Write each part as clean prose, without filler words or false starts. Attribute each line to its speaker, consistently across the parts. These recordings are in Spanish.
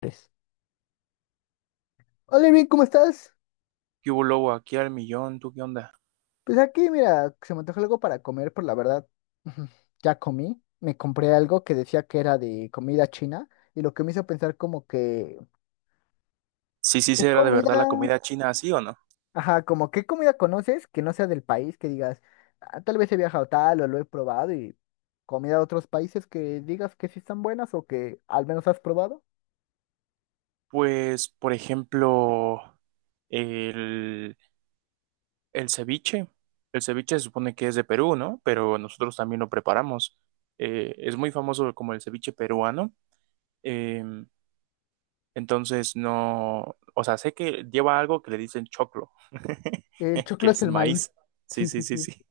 Speaker 1: Pues, hola, bien, ¿cómo estás?
Speaker 2: ¿Qué hubo, lobo? Aquí al millón, ¿tú qué onda?
Speaker 1: Pues aquí, mira, se me antoja algo para comer, pero la verdad, ya comí. Me compré algo que decía que era de comida china y lo que me hizo pensar como que,
Speaker 2: Sí, sí,
Speaker 1: ¿qué
Speaker 2: será de verdad la
Speaker 1: comida?
Speaker 2: comida china así o no.
Speaker 1: Ajá, ¿como qué comida conoces que no sea del país, que digas, "ah, tal vez he viajado tal o lo he probado y comida de otros países que digas que sí están buenas o que al menos has probado.
Speaker 2: Pues, por ejemplo, el, el ceviche. El ceviche se supone que es de Perú, ¿no? Pero nosotros también lo preparamos. Es muy famoso como el ceviche peruano. Eh, entonces, no, o sea, sé que lleva algo que le dicen choclo,
Speaker 1: El
Speaker 2: que
Speaker 1: choclo es
Speaker 2: es el
Speaker 1: el maíz.
Speaker 2: maíz. Sí,
Speaker 1: Sí,
Speaker 2: sí,
Speaker 1: sí,
Speaker 2: sí,
Speaker 1: sí.
Speaker 2: sí.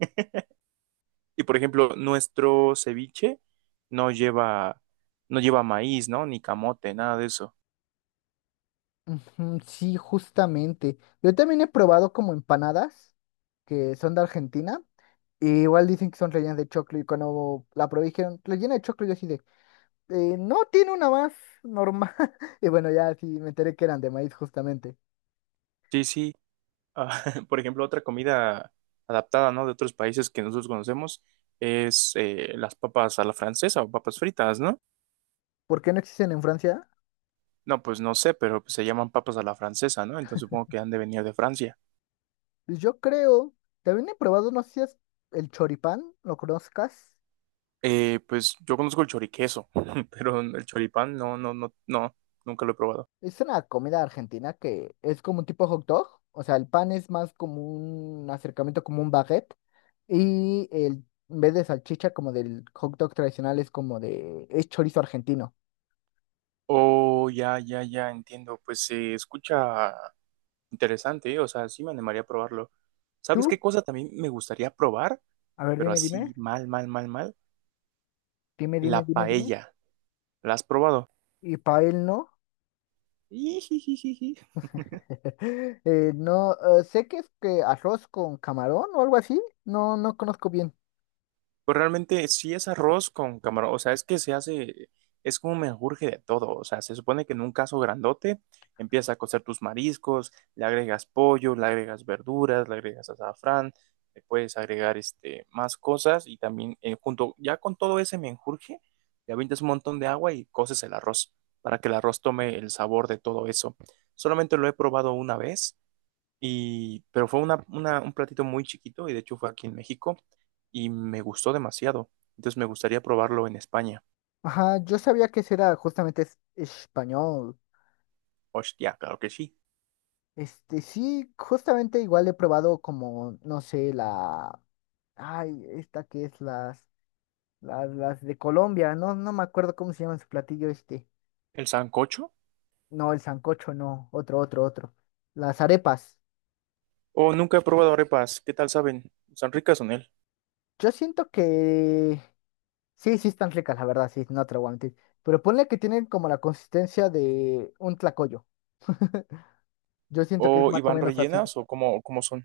Speaker 2: Y por ejemplo, nuestro ceviche no lleva, no lleva maíz, ¿no? Ni camote, nada de eso.
Speaker 1: Ujú, sí, justamente. Yo también he probado como empanadas que son de Argentina. Y igual dicen que son rellenas de choclo y cuando la probé dijeron, rellena de choclo, y yo así de, "eh, no tiene una más normal. Y bueno, ya sí me enteré que eran de maíz justamente.
Speaker 2: Sí, sí. Ah, por ejemplo, otra comida adaptada, ¿no? De otros países que nosotros conocemos es las papas a la francesa o papas fritas, ¿no?
Speaker 1: ¿Por qué no existen en Francia?
Speaker 2: No, pues no sé, pero pues, se llaman papas a la francesa, ¿no? Entonces supongo que han de venir de Francia.
Speaker 1: Pues yo creo, también he probado, no sé si es el choripán, lo conozcas.
Speaker 2: Pues yo conozco el choriqueso, pero el choripán no, no, no, no, nunca lo he probado.
Speaker 1: Es una comida argentina que es como un tipo hot dog. O sea, el pan es más como un acercamiento, como un baguette. Y el, en vez de salchicha, como del hot dog tradicional, es como de, es chorizo argentino.
Speaker 2: Oh, ya, ya, ya, entiendo. Pues se escucha interesante, ¿eh? O sea, sí me animaría a probarlo. ¿Sabes
Speaker 1: ¿Tú?
Speaker 2: qué cosa también me gustaría probar?
Speaker 1: A ver,
Speaker 2: Pero
Speaker 1: dime,
Speaker 2: así
Speaker 1: dime.
Speaker 2: mal, mal, mal, mal.
Speaker 1: Dime, dime,
Speaker 2: La
Speaker 1: dime, dime.
Speaker 2: paella. ¿La has probado?
Speaker 1: Y para él no. No, sé que es que arroz con camarón o algo así. No, no conozco bien.
Speaker 2: Pues realmente sí es arroz con camarón, o sea, es que se hace, es como un menjurje de todo, o sea, se supone que en un caso grandote empiezas a cocer tus mariscos, le agregas pollo, le agregas verduras, le agregas azafrán, le puedes agregar este, más cosas y también junto, ya con todo ese menjurje, le avientas un montón de agua y coces el arroz para que el arroz tome el sabor de todo eso. Solamente lo he probado una vez y, pero fue un platito muy chiquito y de hecho fue aquí en México y me gustó demasiado. Entonces me gustaría probarlo en España.
Speaker 1: Ajá, yo sabía que ese era justamente es- español.
Speaker 2: Hostia, claro que sí.
Speaker 1: Este, sí, justamente igual he probado como, no sé, la... Ay, esta que es las de Colombia. No, no me acuerdo cómo se llama su platillo este.
Speaker 2: ¿El sancocho?
Speaker 1: No, el sancocho, no. Otro, otro, otro. Las arepas.
Speaker 2: O nunca he probado arepas. ¿Qué tal saben? ¿Están ricas son él?
Speaker 1: Yo siento que sí, sí están ricas, la verdad, sí, no te lo voy a mentir. Pero ponle que tienen como la consistencia de un tlacoyo. Yo siento que es
Speaker 2: ¿O
Speaker 1: más o
Speaker 2: Iván
Speaker 1: menos así.
Speaker 2: rellenas o cómo, cómo son?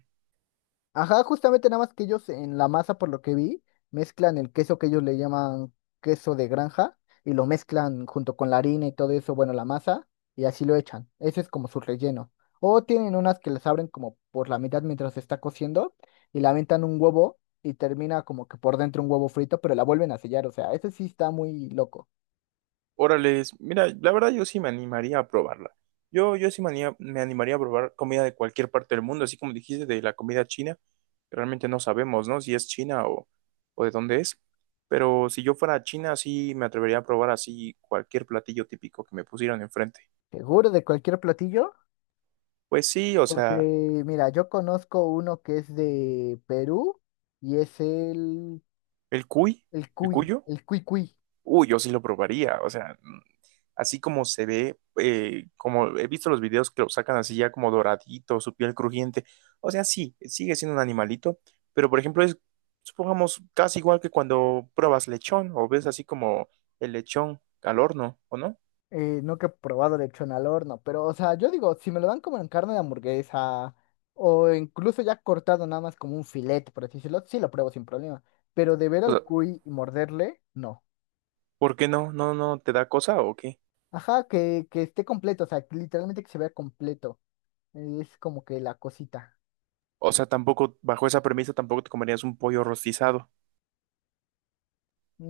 Speaker 1: Ajá, justamente nada más que ellos en la masa, por lo que vi, mezclan el queso que ellos le llaman queso de granja y lo mezclan junto con la harina y todo eso, bueno, la masa, y así lo echan. Ese es como su relleno. O tienen unas que las abren como por la mitad mientras se está cociendo y la aventan un huevo y termina como que por dentro un huevo frito, pero la vuelven a sellar. O sea, ese sí está muy loco.
Speaker 2: Órale, mira, la verdad yo sí me animaría a probarla. Yo sí me animaría a probar comida de cualquier parte del mundo, así como dijiste de la comida china. Realmente no sabemos, ¿no? Si es china o de dónde es. Pero si yo fuera a China, sí me atrevería a probar así cualquier platillo típico que me pusieran enfrente.
Speaker 1: Seguro de cualquier platillo,
Speaker 2: Pues sí, o
Speaker 1: porque
Speaker 2: sea,
Speaker 1: mira, yo conozco uno que es de Perú y es
Speaker 2: el cuy, el cuyo.
Speaker 1: el cuy cuy.
Speaker 2: Uy, yo sí lo probaría, o sea, así como se ve, como he visto los videos que lo sacan así ya como doradito, su piel crujiente, o sea, sí, sigue siendo un animalito, pero por ejemplo es, supongamos, casi igual que cuando pruebas lechón o ves así como el lechón al horno, ¿o no?
Speaker 1: Nunca he probado lechón al horno, pero o sea, yo digo, si me lo dan como en carne de hamburguesa o incluso ya cortado nada más como un filete, por así decirlo, sí lo pruebo sin problema, pero de ver
Speaker 2: O
Speaker 1: al
Speaker 2: sea,
Speaker 1: cuy y morderle, no.
Speaker 2: ¿por qué no? ¿No, no te da cosa o qué?
Speaker 1: Ajá, que esté completo, o sea, que literalmente que se vea completo. Es como que la cosita.
Speaker 2: O sea, tampoco, bajo esa premisa, tampoco te comerías un pollo rostizado.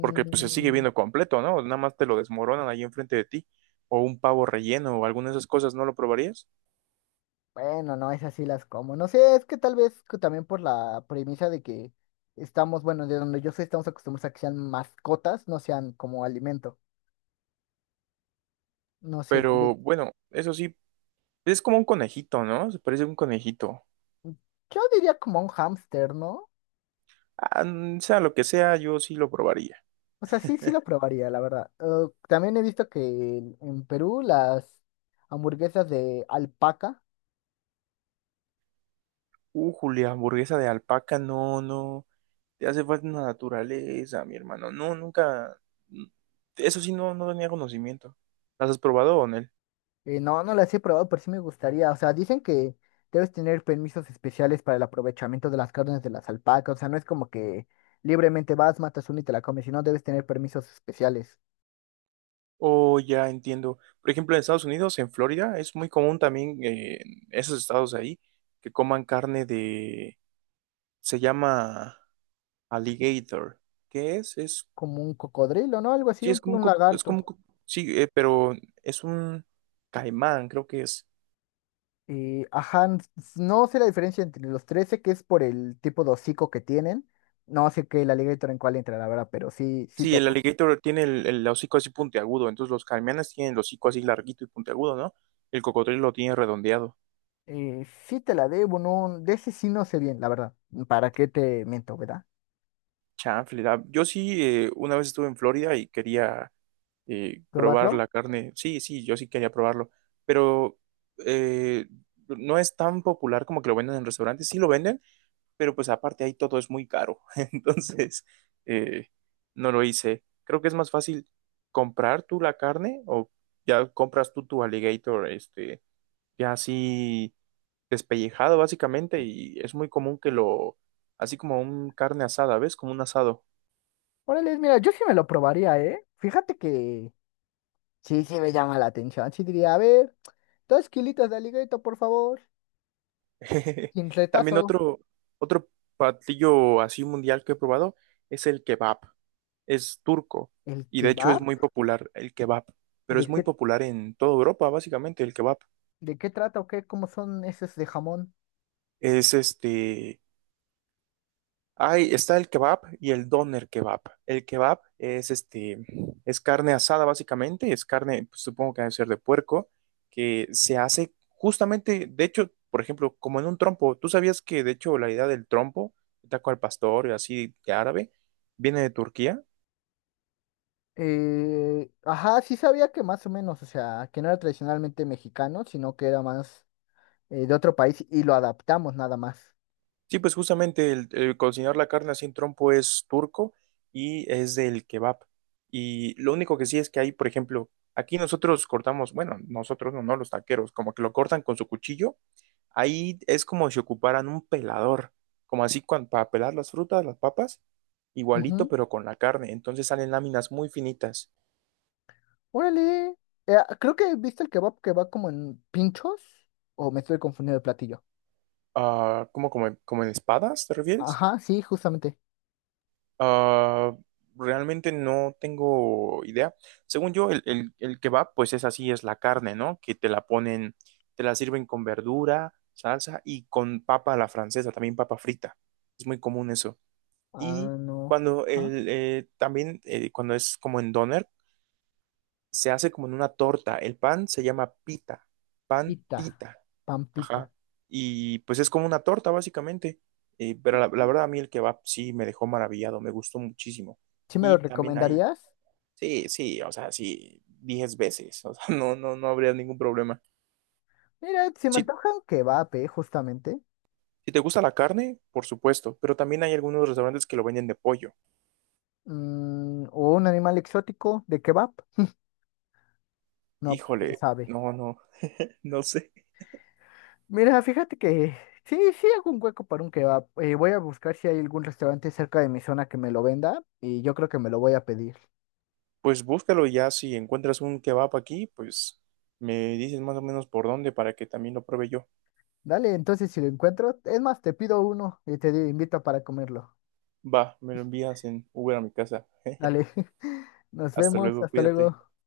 Speaker 2: Porque pues se sigue viendo completo, ¿no? Nada más te lo desmoronan ahí enfrente de ti, o un pavo relleno o alguna de esas cosas, ¿no lo probarías?
Speaker 1: bueno, no, esas sí las como. No sé, es que tal vez que también por la premisa de que estamos, bueno, de donde yo soy, estamos acostumbrados a que sean mascotas, no sean como alimento. No sé, tal vez
Speaker 2: Pero bueno, eso sí, es como un conejito, ¿no? Se parece a un conejito.
Speaker 1: mm, yo diría como un hámster, ¿no?
Speaker 2: Ah, sea lo que sea, yo sí lo probaría.
Speaker 1: O sea, sí, sí lo probaría, la verdad. También he visto que en Perú las hamburguesas de alpaca.
Speaker 2: Julia, hamburguesa de alpaca, no, no, te hace falta una naturaleza, mi hermano, no, nunca, mm, eso sí, no, no tenía conocimiento. ¿Las has probado, Onel?
Speaker 1: No, no las he probado, pero sí me gustaría. O sea, dicen que debes tener permisos especiales para el aprovechamiento de las carnes de las alpacas. O sea, no es como que libremente vas, matas una y te la comes, sino debes tener permisos especiales.
Speaker 2: Oh, ya entiendo. Por ejemplo, en Estados Unidos, en Florida, es muy común también en esos estados ahí que coman carne de, se llama alligator. ¿Qué es?
Speaker 1: Como un cocodrilo, ¿no? Algo así,
Speaker 2: Sí, es como
Speaker 1: un
Speaker 2: es como
Speaker 1: lagarto.
Speaker 2: un co- sí, pero es un caimán, creo que es.
Speaker 1: Y, ajá, n- s- no sé la diferencia entre los tres, sé que es por el tipo de hocico que tienen. No sé qué el alligator en cuál entra, la verdad, pero sí, sí
Speaker 2: Sí, el
Speaker 1: topo.
Speaker 2: alligator tiene el hocico así puntiagudo, entonces los caimanes tienen el hocico así larguito y puntiagudo, ¿no? El cocodrilo lo tiene redondeado.
Speaker 1: Sí te la debo, no, de ese sí no sé bien, la verdad. ¿Para qué te miento, verdad?
Speaker 2: Chanfle, yo sí, una vez estuve en Florida y quería probar
Speaker 1: ¿Probarlo?
Speaker 2: la carne. Sí, sí, yo sí quería probarlo, pero eh, no es tan popular como que lo venden en restaurantes. Sí lo venden, pero pues aparte ahí todo es muy caro. Entonces, eh, no lo hice. Creo que es más fácil comprar tú la carne o ya compras tú tu alligator, este, ya así despellejado básicamente y es muy común que lo, así como un carne asada, ¿ves? Como un asado.
Speaker 1: Órale, mira, yo sí me lo probaría, ¿eh? Fíjate que sí, sí me llama la atención. Sí diría, a ver, dos kilitos de aligueto, por favor. Sin
Speaker 2: También
Speaker 1: retazo.
Speaker 2: otro platillo así mundial que he probado es el kebab. Es turco
Speaker 1: ¿El
Speaker 2: y de hecho es
Speaker 1: kebab?
Speaker 2: muy popular el kebab, pero es
Speaker 1: ¿De
Speaker 2: muy
Speaker 1: qué,
Speaker 2: popular en toda Europa, básicamente el kebab.
Speaker 1: de qué trata o qué? ¿Cómo son esos de jamón?
Speaker 2: Es este, ay, está el kebab y el doner kebab. El kebab es este, es carne asada básicamente, es carne, pues, supongo que debe ser de puerco, que se hace justamente, de hecho, por ejemplo, como en un trompo. ¿Tú sabías que de hecho la idea del trompo, taco al pastor y así de árabe, viene de Turquía?
Speaker 1: Ajá, sí sabía que más o menos, o sea, que no era tradicionalmente mexicano, sino que era más de otro país y lo adaptamos nada más.
Speaker 2: Sí, pues justamente el cocinar la carne así en trompo es turco y es del kebab. Y lo único que sí es que hay, por ejemplo, aquí nosotros cortamos, bueno, nosotros no, no, los taqueros, como que lo cortan con su cuchillo. Ahí es como si ocuparan un pelador, como así para pelar las frutas, las papas, igualito,
Speaker 1: Ujú.
Speaker 2: pero con la carne. Entonces salen láminas muy finitas.
Speaker 1: Órale. Creo que viste el kebab que va como en pinchos, o me estoy confundiendo de platillo.
Speaker 2: Ah, ¿cómo como, como en espadas, te refieres?
Speaker 1: Ajá, sí, justamente.
Speaker 2: Ah, realmente no tengo idea. Según yo, el kebab, pues es así, es la carne, ¿no? Que te la ponen, te la sirven con verdura, salsa y con papa a la francesa, también papa frita. Es muy común eso. Y cuando
Speaker 1: Anoja,
Speaker 2: también, cuando es como en doner, se hace como en una torta. El pan se llama pita, pan
Speaker 1: pita,
Speaker 2: pita.
Speaker 1: pampita.
Speaker 2: Ajá. Y pues es como una torta, básicamente. Pero la verdad, a mí el kebab sí me dejó maravillado, me gustó muchísimo.
Speaker 1: ¿Sí me lo
Speaker 2: Y también hay,
Speaker 1: recomendarías?
Speaker 2: sí, sí, o sea, sí, 10 veces, o sea, no, no, no habría ningún problema.
Speaker 1: Mira, si me
Speaker 2: Si,
Speaker 1: antoja un kebab, justamente.
Speaker 2: si te gusta la carne, por supuesto, pero también hay algunos restaurantes que lo venden de pollo.
Speaker 1: Mm, o un animal exótico de kebab. No, pues quién
Speaker 2: Híjole,
Speaker 1: sabe.
Speaker 2: no, no, no sé.
Speaker 1: Mira, fíjate que sí, sí hago un hueco para un kebab. Voy a buscar si hay algún restaurante cerca de mi zona que me lo venda y yo creo que me lo voy a pedir.
Speaker 2: Pues búscalo y ya, si encuentras un kebab aquí, pues me dices más o menos por dónde para que también lo pruebe yo.
Speaker 1: Dale, entonces si lo encuentro, es más, te pido uno y te di- invito para comerlo.
Speaker 2: Va, me lo envías en Uber a mi casa.
Speaker 1: Dale, nos
Speaker 2: Hasta
Speaker 1: vemos,
Speaker 2: luego,
Speaker 1: hasta
Speaker 2: cuídate.
Speaker 1: luego.